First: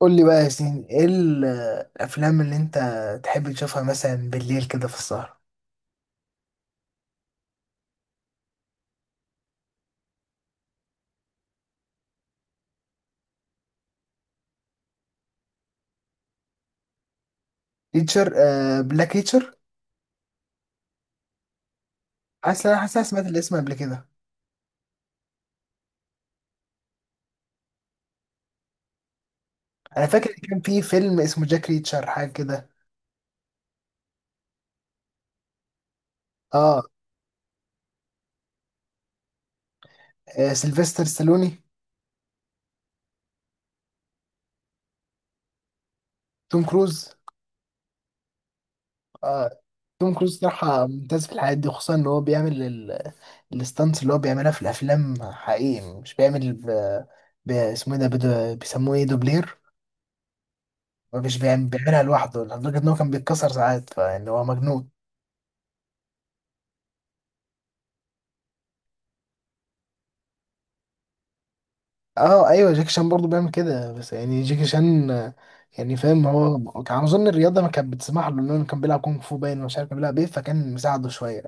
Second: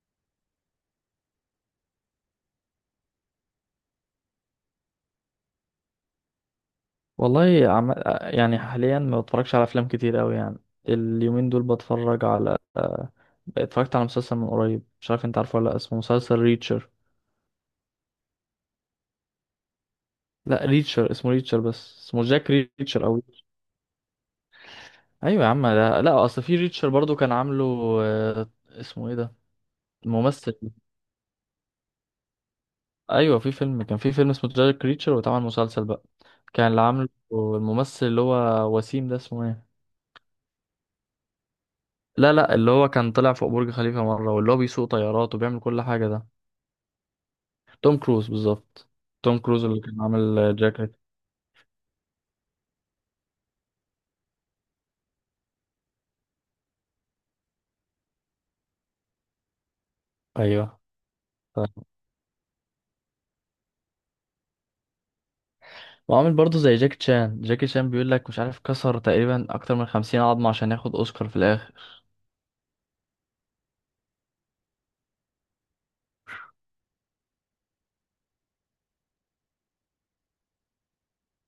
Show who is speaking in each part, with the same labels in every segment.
Speaker 1: قول لي بقى يا ياسين، ايه الافلام اللي انت تحب تشوفها مثلا بالليل كده في السهرة؟
Speaker 2: والله يعني حاليا ما بتفرجش على افلام كتير قوي يعني. اليومين دول بتفرج على اتفرجت على مسلسل من قريب، مش عارف انت عارفه ولا لا، اسمه مسلسل ريتشر.
Speaker 1: ريتشر، بلاك ريتشر.
Speaker 2: لا، ريتشر اسمه ريتشر، بس اسمه جاك
Speaker 1: حاسس انا
Speaker 2: ريتشر او
Speaker 1: سمعت
Speaker 2: ريتشر.
Speaker 1: الاسم قبل كده.
Speaker 2: ايوه يا عم، ده لا اصل في ريتشر برضو كان عامله اسمه ايه ده؟
Speaker 1: انا فاكر إن
Speaker 2: الممثل.
Speaker 1: كان في فيلم اسمه جاك ريتشر، حاجه كده.
Speaker 2: ايوه في فيلم، كان في فيلم اسمه جاك ريتشر واتعمل مسلسل بقى. كان اللي
Speaker 1: اه،
Speaker 2: عامله الممثل اللي هو وسيم ده اسمه ايه؟
Speaker 1: آه، سيلفستر ستالوني.
Speaker 2: لا لا، اللي هو كان طلع فوق برج خليفة مرة، واللي هو بيسوق طيارات وبيعمل كل حاجة ده.
Speaker 1: توم كروز.
Speaker 2: توم كروز بالظبط. توم
Speaker 1: آه.
Speaker 2: كروز اللي كان
Speaker 1: توم كروز
Speaker 2: عامل
Speaker 1: صراحه
Speaker 2: جاكيت.
Speaker 1: ممتاز في الحاجات دي، خصوصا ان هو بيعمل الستانتس اللي هو بيعملها في الافلام حقيقي. مش بيعمل اسمه ايه ده، بيسموه ايه، دوبلير.
Speaker 2: ايوه
Speaker 1: مش
Speaker 2: ف-
Speaker 1: بيعمل... بيعملها لوحده، لدرجه ان هو كان بيتكسر ساعات، فان هو مجنون.
Speaker 2: وعامل برضه زي جاكي شان. جاكي شان بيقول لك مش عارف كسر تقريبا اكتر من 50 عظمة عشان ياخد اوسكار في الاخر.
Speaker 1: اه ايوه، جاكي شان برضه بيعمل كده، بس يعني جاكي شان يعني فاهم، هو كان اظن الرياضه ما كانت بتسمح له، لانه كان بيلعب كونغ فو، باين مش عارف كان بيلعب ايه، فكان مساعده شويه.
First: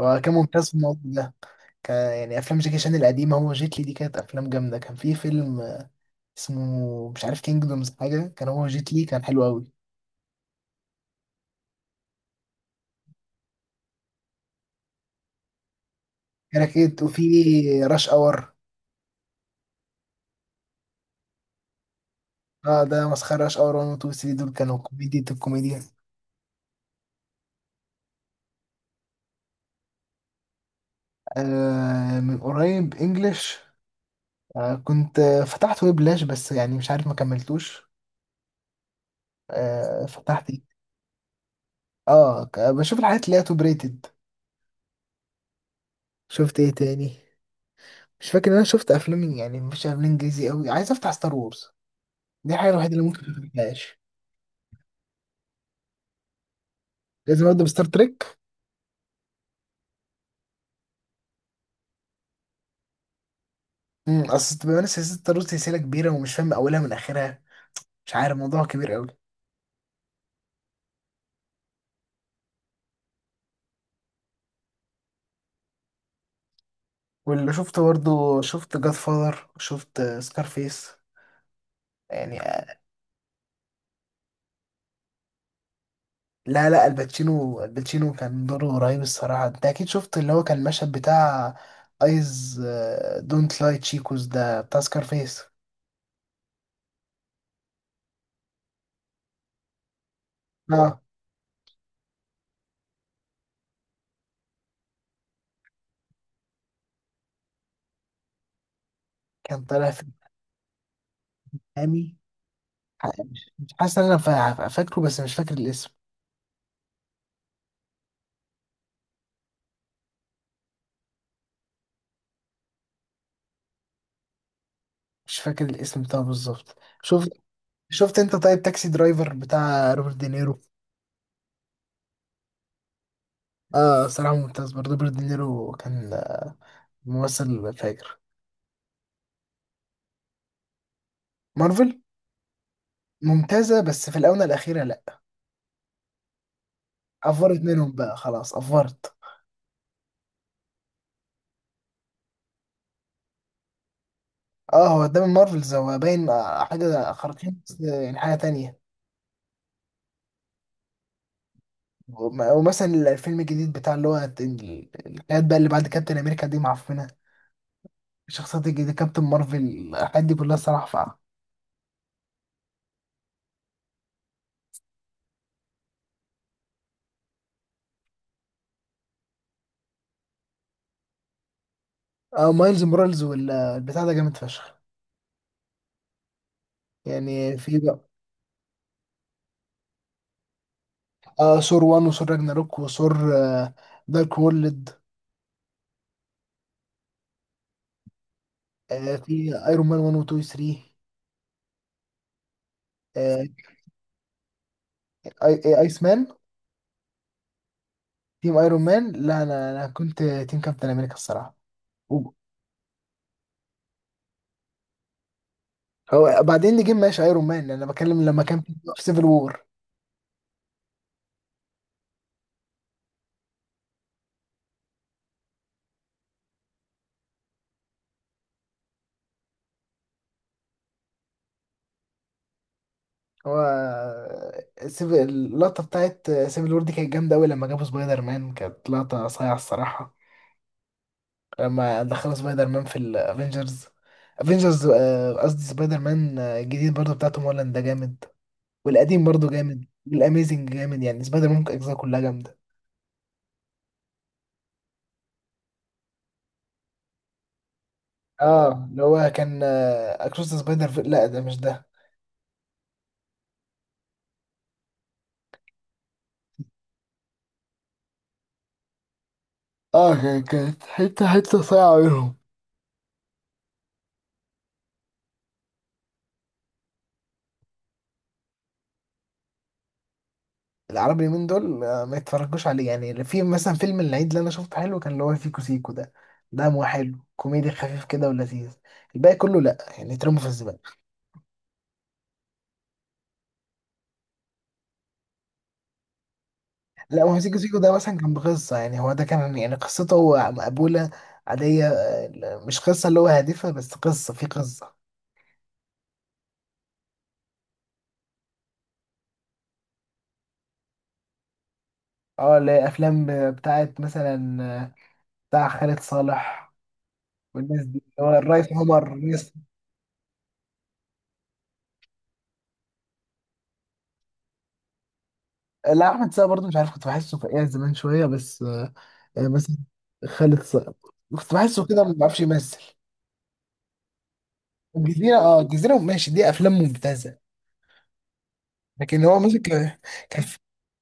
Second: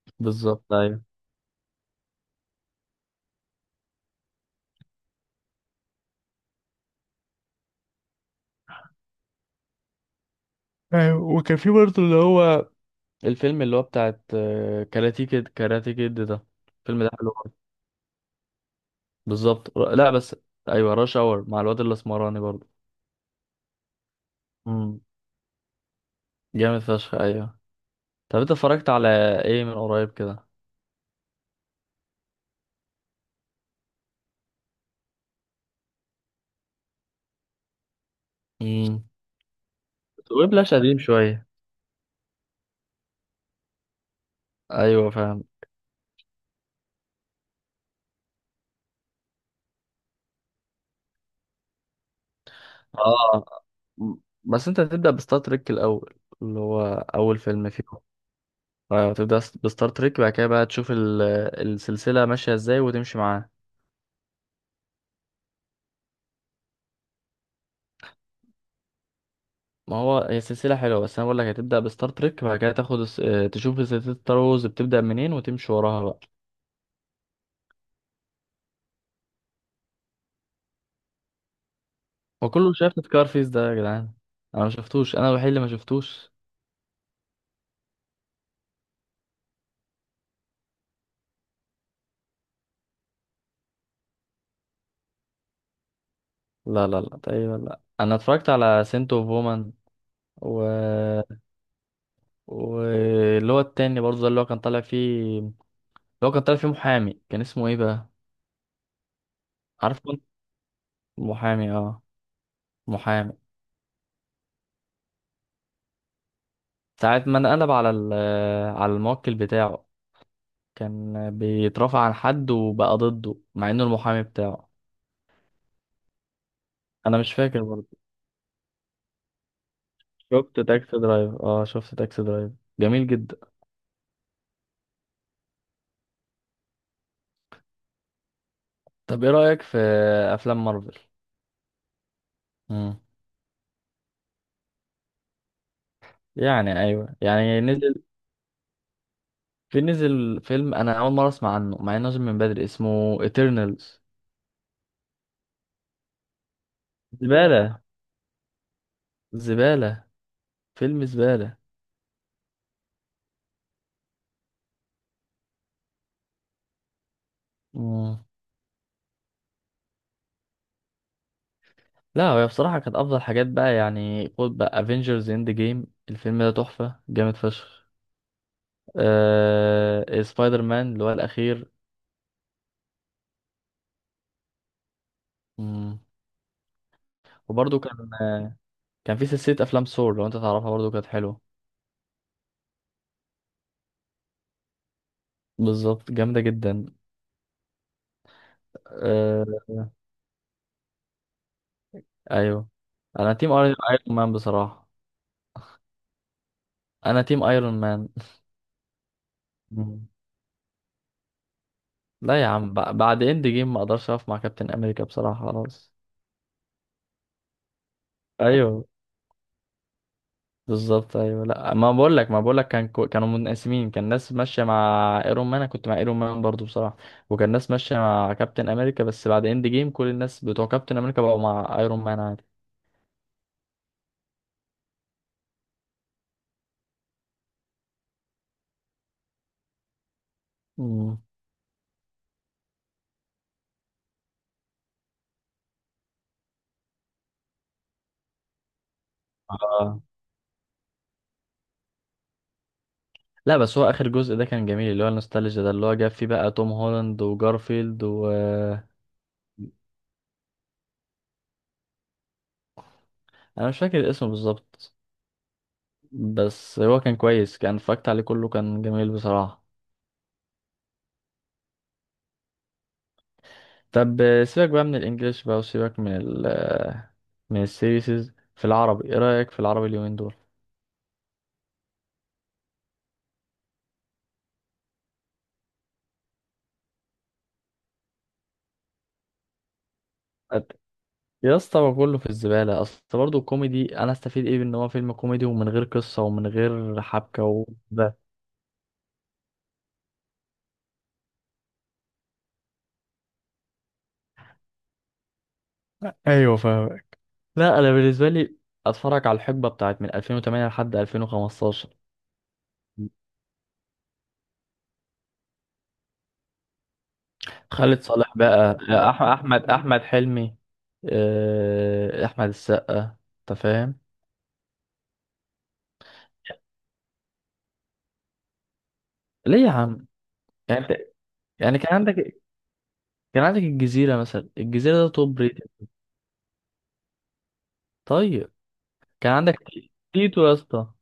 Speaker 1: هو كان ممتاز
Speaker 2: بالظبط
Speaker 1: في الموضوع
Speaker 2: ايوه.
Speaker 1: ده. كان يعني افلام جاكي شان القديمه، هو جيت لي، دي كانت افلام جامده. كان في فيلم اسمه مش عارف كينجدومز، حاجه كان هو جيت لي، كان حلو قوي.
Speaker 2: ايوه وكان في برضه اللي هو الفيلم اللي هو بتاعت كاراتي كيد. كاراتي كيد ده
Speaker 1: كراكيت،
Speaker 2: الفيلم ده
Speaker 1: وفي
Speaker 2: حلو برضه.
Speaker 1: راش اور.
Speaker 2: بالظبط لا بس. ايوه راش اور مع الواد الاسمراني برضه.
Speaker 1: اه ده مسخره، راش اور 1 و 2 و 3 دول كانوا
Speaker 2: امم
Speaker 1: كوميديا، الكوميديا.
Speaker 2: جامد فشخ ايوه. طب انت اتفرجت على ايه من قريب كده؟
Speaker 1: آه، من قريب انجلش. كنت فتحت ويب لاش، بس يعني مش عارف ما كملتوش.
Speaker 2: امم
Speaker 1: فتحت ايه.
Speaker 2: ويبلاش قديم شويه.
Speaker 1: اه، بشوف الحاجات اللي هي توب ريتد.
Speaker 2: ايوه فاهم.
Speaker 1: شفت ايه تاني؟ مش فاكر ان انا شفت افلام، يعني مش افلام انجليزي قوي. عايز افتح ستار وورز، دي الحاجه الوحيده اللي ممكن ما
Speaker 2: اه
Speaker 1: افتحهاش.
Speaker 2: م- بس انت هتبدأ بستار تريك الأول، اللي هو أول
Speaker 1: لازم ابدا
Speaker 2: فيلم
Speaker 1: بستار
Speaker 2: فيهم.
Speaker 1: تريك.
Speaker 2: هتبدأ بستار تريك، بعد كده بقى تشوف السلسلة ماشية ازاي وتمشي معاها.
Speaker 1: اصل بما ان سلسله ستار وورز سلسله كبيره، ومش فاهم اولها من اخرها، مش عارف الموضوع كبير قوي.
Speaker 2: ما هو هي سلسلة حلوة، بس أنا بقول لك هتبدأ بستار تريك، بعد كده تاخد تشوف سلسلة ستار وورز بتبدأ منين وتمشي وراها بقى.
Speaker 1: واللي شفته برضه، شفت جاد فاذر، شفت سكارفيس يعني.
Speaker 2: وكله شاف سكارفيس ده يا جدعان. أنا ما شفتوش، أنا الوحيد اللي ما شفتوش.
Speaker 1: لا لا، الباتشينو كان دوره رهيب الصراحة. انت اكيد شفت اللي هو كان المشهد بتاع ايز دونت لاي تشيكوز، ده بتاع سكارفيس.
Speaker 2: لا لا لا، تقريبا لا، أنا اتفرجت على سنت اوف وومن و...
Speaker 1: اه،
Speaker 2: واللي هو التاني برضه ده اللي هو كان طالع فيه. لو كان طالع فيه محامي كان اسمه ايه بقى؟
Speaker 1: كان طالع
Speaker 2: عارف
Speaker 1: في
Speaker 2: كنت محامي اه.
Speaker 1: محامي.
Speaker 2: محامي.
Speaker 1: مش مش حاسس ان انا فاكره، بس مش فاكر الاسم.
Speaker 2: ساعة ما انقلب على على الموكل بتاعه، كان بيترافع عن حد وبقى ضده مع انه المحامي بتاعه.
Speaker 1: مش فاكر الاسم بتاعه بالظبط.
Speaker 2: انا
Speaker 1: شفت،
Speaker 2: مش فاكر برضه.
Speaker 1: شفت انت طيب تاكسي درايفر بتاع روبرت دينيرو؟
Speaker 2: شفت تاكسي درايفر. اه شفت تاكسي درايفر جميل جدا.
Speaker 1: اه صراحة ممتاز، برضه روبرت دينيرو كان ممثل فاجر.
Speaker 2: طب ايه رأيك في افلام مارفل؟
Speaker 1: مارفل
Speaker 2: مم.
Speaker 1: ممتازة، بس في الآونة الأخيرة لأ.
Speaker 2: يعني ايوه،
Speaker 1: أفورت
Speaker 2: يعني
Speaker 1: منهم
Speaker 2: نزل،
Speaker 1: بقى، خلاص أفورت.
Speaker 2: في نزل فيلم انا اول مرة اسمع عنه مع انه نازل من بدري اسمه ايترنالز.
Speaker 1: اه، هو ده من مارفلز، هو باين حاجة خارقين بس
Speaker 2: زبالة،
Speaker 1: يعني حاجة تانية.
Speaker 2: زبالة، فيلم زبالة.
Speaker 1: ومثلا الفيلم الجديد بتاع اللي هو الحاجات بقى اللي بعد كابتن أمريكا دي معفنة.
Speaker 2: مم.
Speaker 1: الشخصيات الجديدة كابتن مارفل، الحاجات دي كلها الصراحة فقعة.
Speaker 2: لا هي بصراحة كانت أفضل حاجات بقى، يعني خد بقى افنجرز اند جيم، الفيلم ده تحفة جامد فشخ. سبايدر مان اللي هو الأخير.
Speaker 1: اه مايلز مورالز والبتاع ده جامد فشخ،
Speaker 2: مم.
Speaker 1: يعني في
Speaker 2: وبرضه
Speaker 1: بقى
Speaker 2: كان كان في سلسلة أفلام سور لو أنت تعرفها برضه كانت حلوة.
Speaker 1: اه ثور 1 وثور راجناروك وثور دارك وورلد.
Speaker 2: بالظبط جامدة جدا.
Speaker 1: آه، في
Speaker 2: أه...
Speaker 1: ايرون مان 1 و 2 و 3.
Speaker 2: أيوه. أنا
Speaker 1: آه،
Speaker 2: تيم أيرون مان بصراحة.
Speaker 1: اي ايس مان.
Speaker 2: أنا تيم أيرون مان.
Speaker 1: تيم ايرون مان، لا، انا انا
Speaker 2: مم.
Speaker 1: كنت تيم كابتن امريكا الصراحة.
Speaker 2: لا يا عم، بعد اند جيم ما أقدرش أقف مع كابتن أمريكا بصراحة، خلاص.
Speaker 1: هو بعدين نجيب ماشي ايرون مان، انا بتكلم لما كان في
Speaker 2: أيوه
Speaker 1: في سيفل وور.
Speaker 2: بالظبط ايوه. لا ما بقول لك، ما بقول لك كان كانوا منقسمين. كان ناس ماشيه مع ايرون مان، انا كنت مع ايرون مان برضو بصراحه. وكان ناس ماشيه مع كابتن امريكا، بس بعد اند جيم كل الناس بتوع كابتن امريكا بقوا مع ايرون مان عادي.
Speaker 1: هو سيفل، اللقطه بتاعت سيفل وور دي كانت جامده قوي، لما جابوا سبايدر مان كانت لقطه صايعه الصراحه،
Speaker 2: مم.
Speaker 1: لما دخلوا سبايدر مان في الافينجرز، افينجرز، قصدي سبايدر مان الجديد برضه بتاع توم هولاند ده جامد. والقديم برضه جامد،
Speaker 2: آه.
Speaker 1: والاميزنج جامد، يعني سبايدر مان اجزاء كلها جامده.
Speaker 2: لا بس هو اخر جزء ده كان جميل، اللي هو النوستالجيا ده اللي هو جاب فيه بقى توم هولاند وجارفيلد و...
Speaker 1: اه اللي هو كان اكروس سبايدر في... لا ده مش ده.
Speaker 2: انا مش فاكر اسمه بالظبط، بس هو كان كويس، كان اتفرجت عليه كله كان جميل بصراحه.
Speaker 1: اه كانت حته حته صايعه منهم.
Speaker 2: طب سيبك بقى من الانجليش بقى وسيبك من ال من السيريسز في العربي. ايه رأيك في العربي اليومين دول؟
Speaker 1: العربي اليومين دول ما يتفرجوش عليه، يعني في مثلا فيلم العيد اللي انا شفته حلو كان، اللي هو سيكو سيكو ده، ده مو حلو، كوميدي خفيف كده ولذيذ. الباقي كله لا، يعني يترموا في
Speaker 2: أت-
Speaker 1: الزباله.
Speaker 2: يا اسطى هو كله في الزبالة، اصل برضه الكوميدي انا استفيد ايه بان هو فيلم كوميدي ومن غير قصة ومن غير
Speaker 1: لا ما هو
Speaker 2: حبكة
Speaker 1: سيكو سيكو ده
Speaker 2: وده.
Speaker 1: مثلا كان بقصه، يعني هو ده كان يعني قصته هو مقبوله عاديه، مش قصه اللي هو هادفه، بس قصه في قصه.
Speaker 2: ايوه فاهم. لا انا بالنسبة لي اتفرج على الحقبة بتاعت من 2008 لحد 2015.
Speaker 1: اه اللي هي افلام بتاعت مثلا آه، بتاع خالد صالح والناس
Speaker 2: خالد
Speaker 1: دي، اللي
Speaker 2: صالح
Speaker 1: هو الريس
Speaker 2: بقى
Speaker 1: عمر، الريس.
Speaker 2: احمد حلمي، احمد السقا انت فاهم.
Speaker 1: لا، احمد السقا برضه مش عارف، كنت بحسه فقيع زمان شويه، بس يعني
Speaker 2: ليه يا
Speaker 1: مثلا
Speaker 2: عم؟
Speaker 1: خالد
Speaker 2: يعني
Speaker 1: صقر،
Speaker 2: انت،
Speaker 1: كنت
Speaker 2: يعني
Speaker 1: بحسه
Speaker 2: كان
Speaker 1: كده ما
Speaker 2: عندك،
Speaker 1: بيعرفش يمثل.
Speaker 2: كان عندك الجزيرة مثلا، الجزيرة ده
Speaker 1: الجزيرة،
Speaker 2: توب
Speaker 1: اه
Speaker 2: ريتد.
Speaker 1: الجزيرة ماشي، دي أفلام ممتازة،
Speaker 2: طيب
Speaker 1: لكن
Speaker 2: كان
Speaker 1: هو مثلا
Speaker 2: عندك
Speaker 1: كان،
Speaker 2: تيتو
Speaker 1: كان
Speaker 2: يا
Speaker 1: في
Speaker 2: اسطى.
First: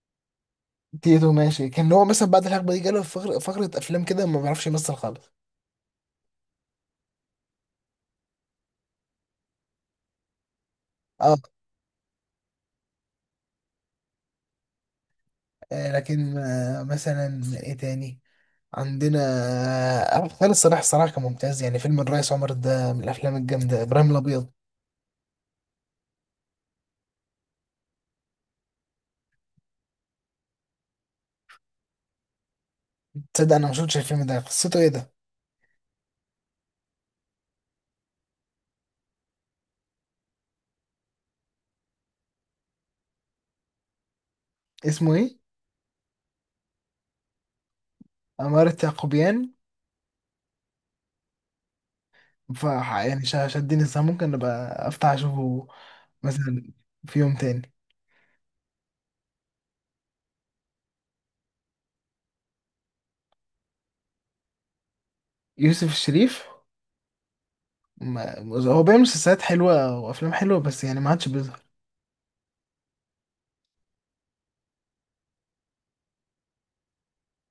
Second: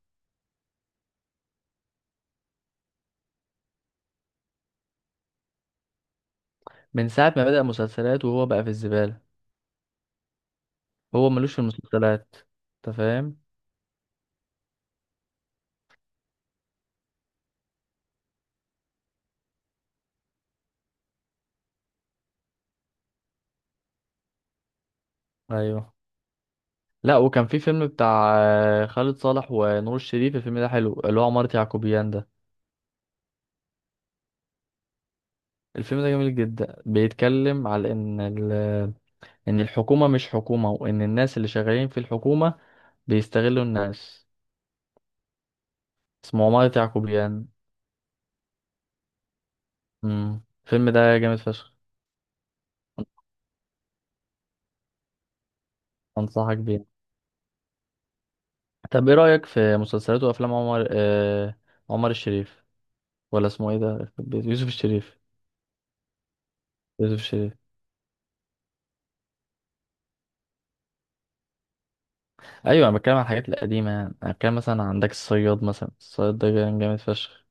Speaker 1: تيتو ماشي، كان هو مثلا بعد الحقبة دي جاله فقرة أفلام كده ما بيعرفش يمثل خالص.
Speaker 2: من ساعة ما بدأ مسلسلات وهو بقى في الزبالة، هو
Speaker 1: اه.
Speaker 2: ملوش في المسلسلات، انت فاهم.
Speaker 1: لكن مثلا ايه تاني عندنا، خالد صلاح الصراحة كان ممتاز، يعني فيلم الريس عمر ده من الأفلام الجامدة، إبراهيم الأبيض.
Speaker 2: ايوه. لا وكان في فيلم بتاع خالد صالح ونور الشريف، الفيلم ده حلو، اللي هو عمارة يعقوبيان ده.
Speaker 1: تصدق أنا ما شفتش الفيلم ده، قصته ايه ده،
Speaker 2: الفيلم ده جميل جدا، بيتكلم على ان ان الحكومة مش حكومة، وان الناس اللي شغالين في الحكومة بيستغلوا الناس.
Speaker 1: اسمه ايه؟
Speaker 2: اسمه عمارة يعقوبيان.
Speaker 1: عمارة يعقوبيان.
Speaker 2: الفيلم ده جامد فشخ.
Speaker 1: ف يعني شدني الصراحة، ممكن أبقى أفتح أشوفه
Speaker 2: انصحك
Speaker 1: مثلا
Speaker 2: بيه.
Speaker 1: في يوم تاني.
Speaker 2: طب ايه رأيك في مسلسلات وافلام عمر عمر الشريف، ولا اسمه ايه ده؟ يوسف الشريف.
Speaker 1: يوسف الشريف،
Speaker 2: يوسف الشريف.
Speaker 1: ما هو بيعمل مسلسلات حلوة وأفلام حلوة، بس يعني ما عادش بيظهر.
Speaker 2: ايوه انا بتكلم عن الحاجات القديمه، يعني انا بتكلم مثلا عندك الصياد مثلا، الصياد ده كان جامد فشخ.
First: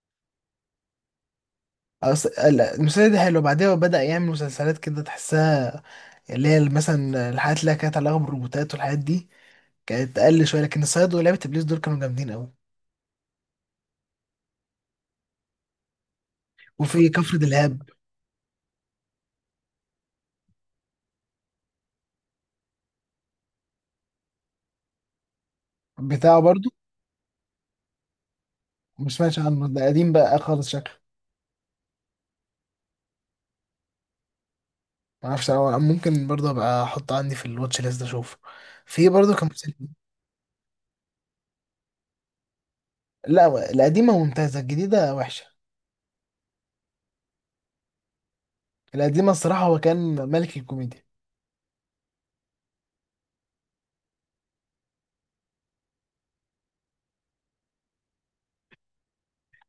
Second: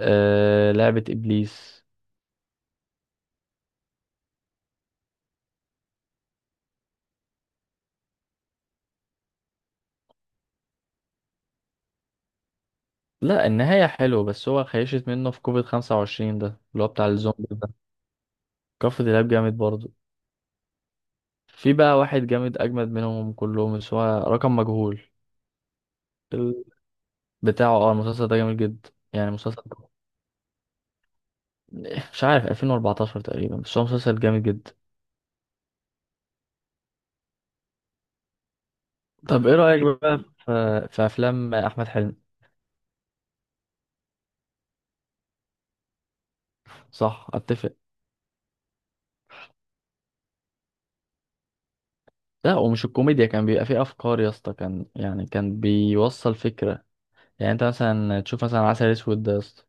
Speaker 2: لعبة ابليس.
Speaker 1: لا، المسلسل ده حلو، بعدها هو بدأ يعمل مسلسلات كده تحسها، اللي هي مثلا الحاجات اللي كانت علاقة بالروبوتات والحاجات دي، كانت أقل شوية، لكن الصياد ولعبة إبليس دول كانوا جامدين أوي.
Speaker 2: لا النهاية حلوة، بس هو خيشت منه في كوفيد 25 ده اللي هو بتاع
Speaker 1: وفي كفر
Speaker 2: الزومبي ده.
Speaker 1: دلهاب
Speaker 2: كفر دلاب جامد برضه. في بقى واحد جامد اجمد منهم كلهم، بس هو رقم مجهول.
Speaker 1: بتاعه
Speaker 2: ال-
Speaker 1: برضو.
Speaker 2: بتاعه اه المسلسل ده جامد جدا
Speaker 1: ما
Speaker 2: يعني
Speaker 1: سمعتش
Speaker 2: مسلسل.
Speaker 1: عنه، ده قديم بقى خالص شكله،
Speaker 2: مش عارف 2014 تقريبا، بس هو مسلسل جامد جدا.
Speaker 1: ما اعرفش، أو ممكن برضه ابقى احطه عندي في الواتش ليست اشوفه. في برضه
Speaker 2: طب
Speaker 1: كان
Speaker 2: ايه
Speaker 1: مسلسل.
Speaker 2: رأيك بقى في في افلام احمد حلمي؟
Speaker 1: لا، القديمة ممتازة، الجديدة وحشة.
Speaker 2: صح اتفق.
Speaker 1: القديمة الصراحة هو كان ملك الكوميديا.
Speaker 2: لا ومش الكوميديا، كان بيبقى فيه افكار يا اسطى، كان يعني كان بيوصل فكرة. يعني انت مثلا تشوف مثلا عسل اسود ده يا اسطى،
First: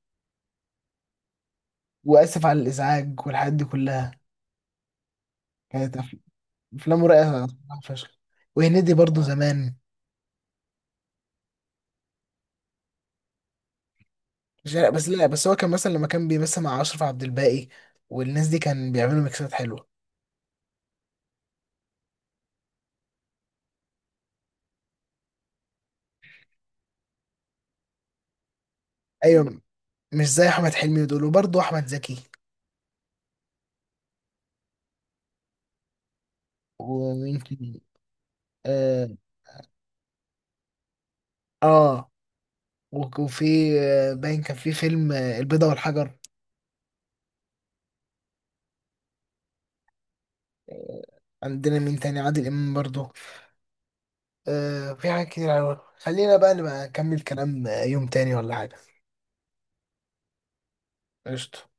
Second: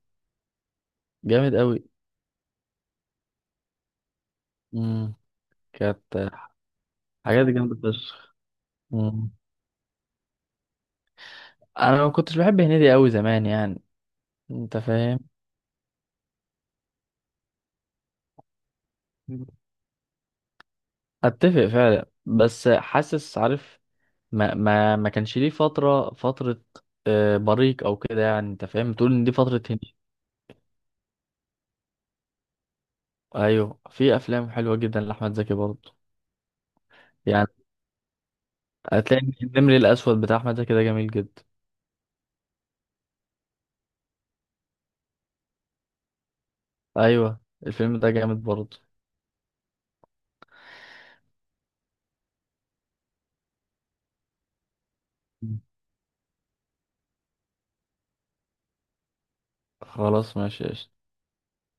Speaker 2: جامد قوي.
Speaker 1: وآسف على الإزعاج والحاجات دي كلها
Speaker 2: امم
Speaker 1: كانت
Speaker 2: كانت
Speaker 1: أفلامه رايقة
Speaker 2: حاجات
Speaker 1: صراحة
Speaker 2: جامدة
Speaker 1: فشخ.
Speaker 2: فشخ.
Speaker 1: وهنيدي برضه
Speaker 2: مم.
Speaker 1: زمان،
Speaker 2: انا ما كنتش بحب هنيدي قوي زمان يعني،
Speaker 1: مش
Speaker 2: انت
Speaker 1: بس
Speaker 2: فاهم.
Speaker 1: لا، بس هو كان مثلا لما كان بيمثل مع أشرف عبد الباقي والناس دي كان بيعملوا ميكسات حلوة.
Speaker 2: اتفق فعلا، بس حاسس عارف ما كانش ليه فترة، بريق او كده يعني، انت فاهم، تقول ان دي
Speaker 1: أيوة،
Speaker 2: فترة هندي.
Speaker 1: مش زي أحمد حلمي ودول، وبرضه أحمد زكي
Speaker 2: ايوه في افلام حلوة جدا لاحمد زكي برضه.
Speaker 1: ومين
Speaker 2: يعني
Speaker 1: تاني. آه،
Speaker 2: هتلاقي إن النمر الاسود بتاع احمد زكي ده جميل جدا.
Speaker 1: آه وفي باين كان في فيلم البيضة والحجر.
Speaker 2: ايوه الفيلم ده جامد برضه.
Speaker 1: آه، عندنا مين تاني، عادل إمام برضه. آه، في حاجات كتير أوي، خلينا بقى نبقى نكمل كلام يوم تاني ولا حاجة.
Speaker 2: خلاص ماشي قشطة.
Speaker 1: قشطة.